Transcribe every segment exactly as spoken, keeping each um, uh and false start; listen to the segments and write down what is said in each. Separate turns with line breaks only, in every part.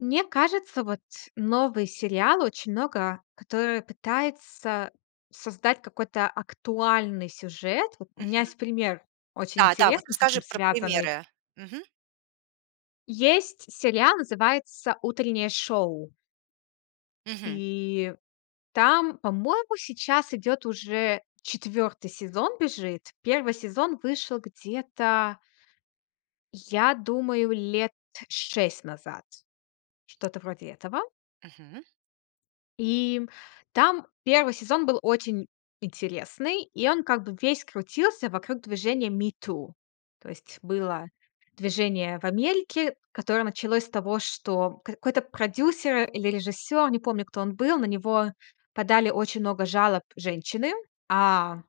Мне кажется, вот новый сериал очень много, который пытается создать какой-то актуальный сюжет. Вот у
Мгм.
меня есть пример, очень
Да, да, вот
интересный, с
расскажи
этим
про
связанный.
примеры. Мгм.
Есть сериал, называется "Утреннее шоу".
Мгм.
И там, по-моему, сейчас идёт уже четвёртый сезон бежит. Первый сезон вышел где-то... я думаю, лет шесть назад. Что-то вроде этого.
Мгм.
И там первый сезон был очень интересный, и он как бы весь крутился вокруг движения Me Too. То есть было движение в Америке, которое началось с того, что какой-то продюсер или режиссёр, не помню, кто он был, на него подали очень много жалоб женщины, а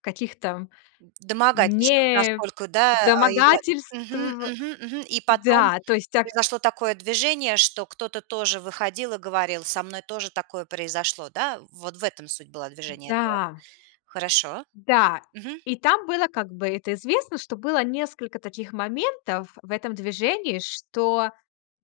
каких там
В домогательствах насколько, да, а, и я
недомогательств
Мгм, мгм, мгм. И потом
Да, то есть так
произошло такое движение, что кто-то тоже выходил и говорил: "Со мной тоже такое произошло, да?". Вот в этом суть была движения этого.
Да.
Хорошо.
Да.
Мгм.
И там было, как бы это известно, что было несколько таких моментов в этом движении, что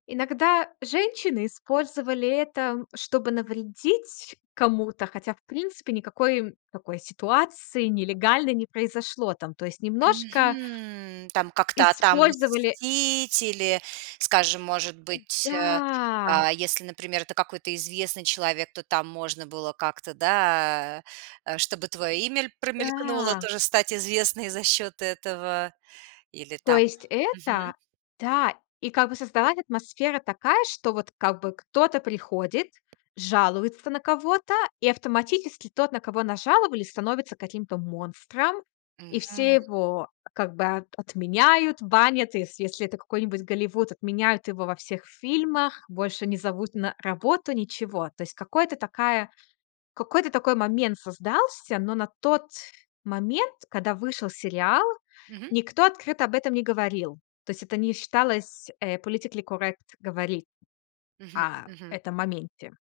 иногда женщины использовали это, чтобы навредить кому-то, хотя, в принципе, никакой такой ситуации нелегальной не произошло там. То есть немножко
Мгм. Там как-то
использовали
отомстить или, скажем, может быть, э,
Да.
а, если, например, это какой-то известный человек, то там можно было как-то, да, чтобы твое имя ль промелькнуло
Да.
тоже стать известной за счет этого или
То
там
есть
Мгм.
это? Да. И как бы создалась атмосфера такая, что вот как бы кто-то приходит, жалуется на кого-то, и автоматически тот, на кого нажаловались, становится каким-то монстром. И все
Мгм.
его как бы, а, отменяют, банят, если если это какой-нибудь Голливуд, отменяют его во всех фильмах, больше не зовут на работу, ничего. То есть, какой-то такая, какой-то такой момент создался, но на тот момент, когда вышел сериал,
Мгм.
никто открыто об этом не говорил. То есть это не считалось, э, politically correct говори
Мгм,
а
мгм.
этом моменте.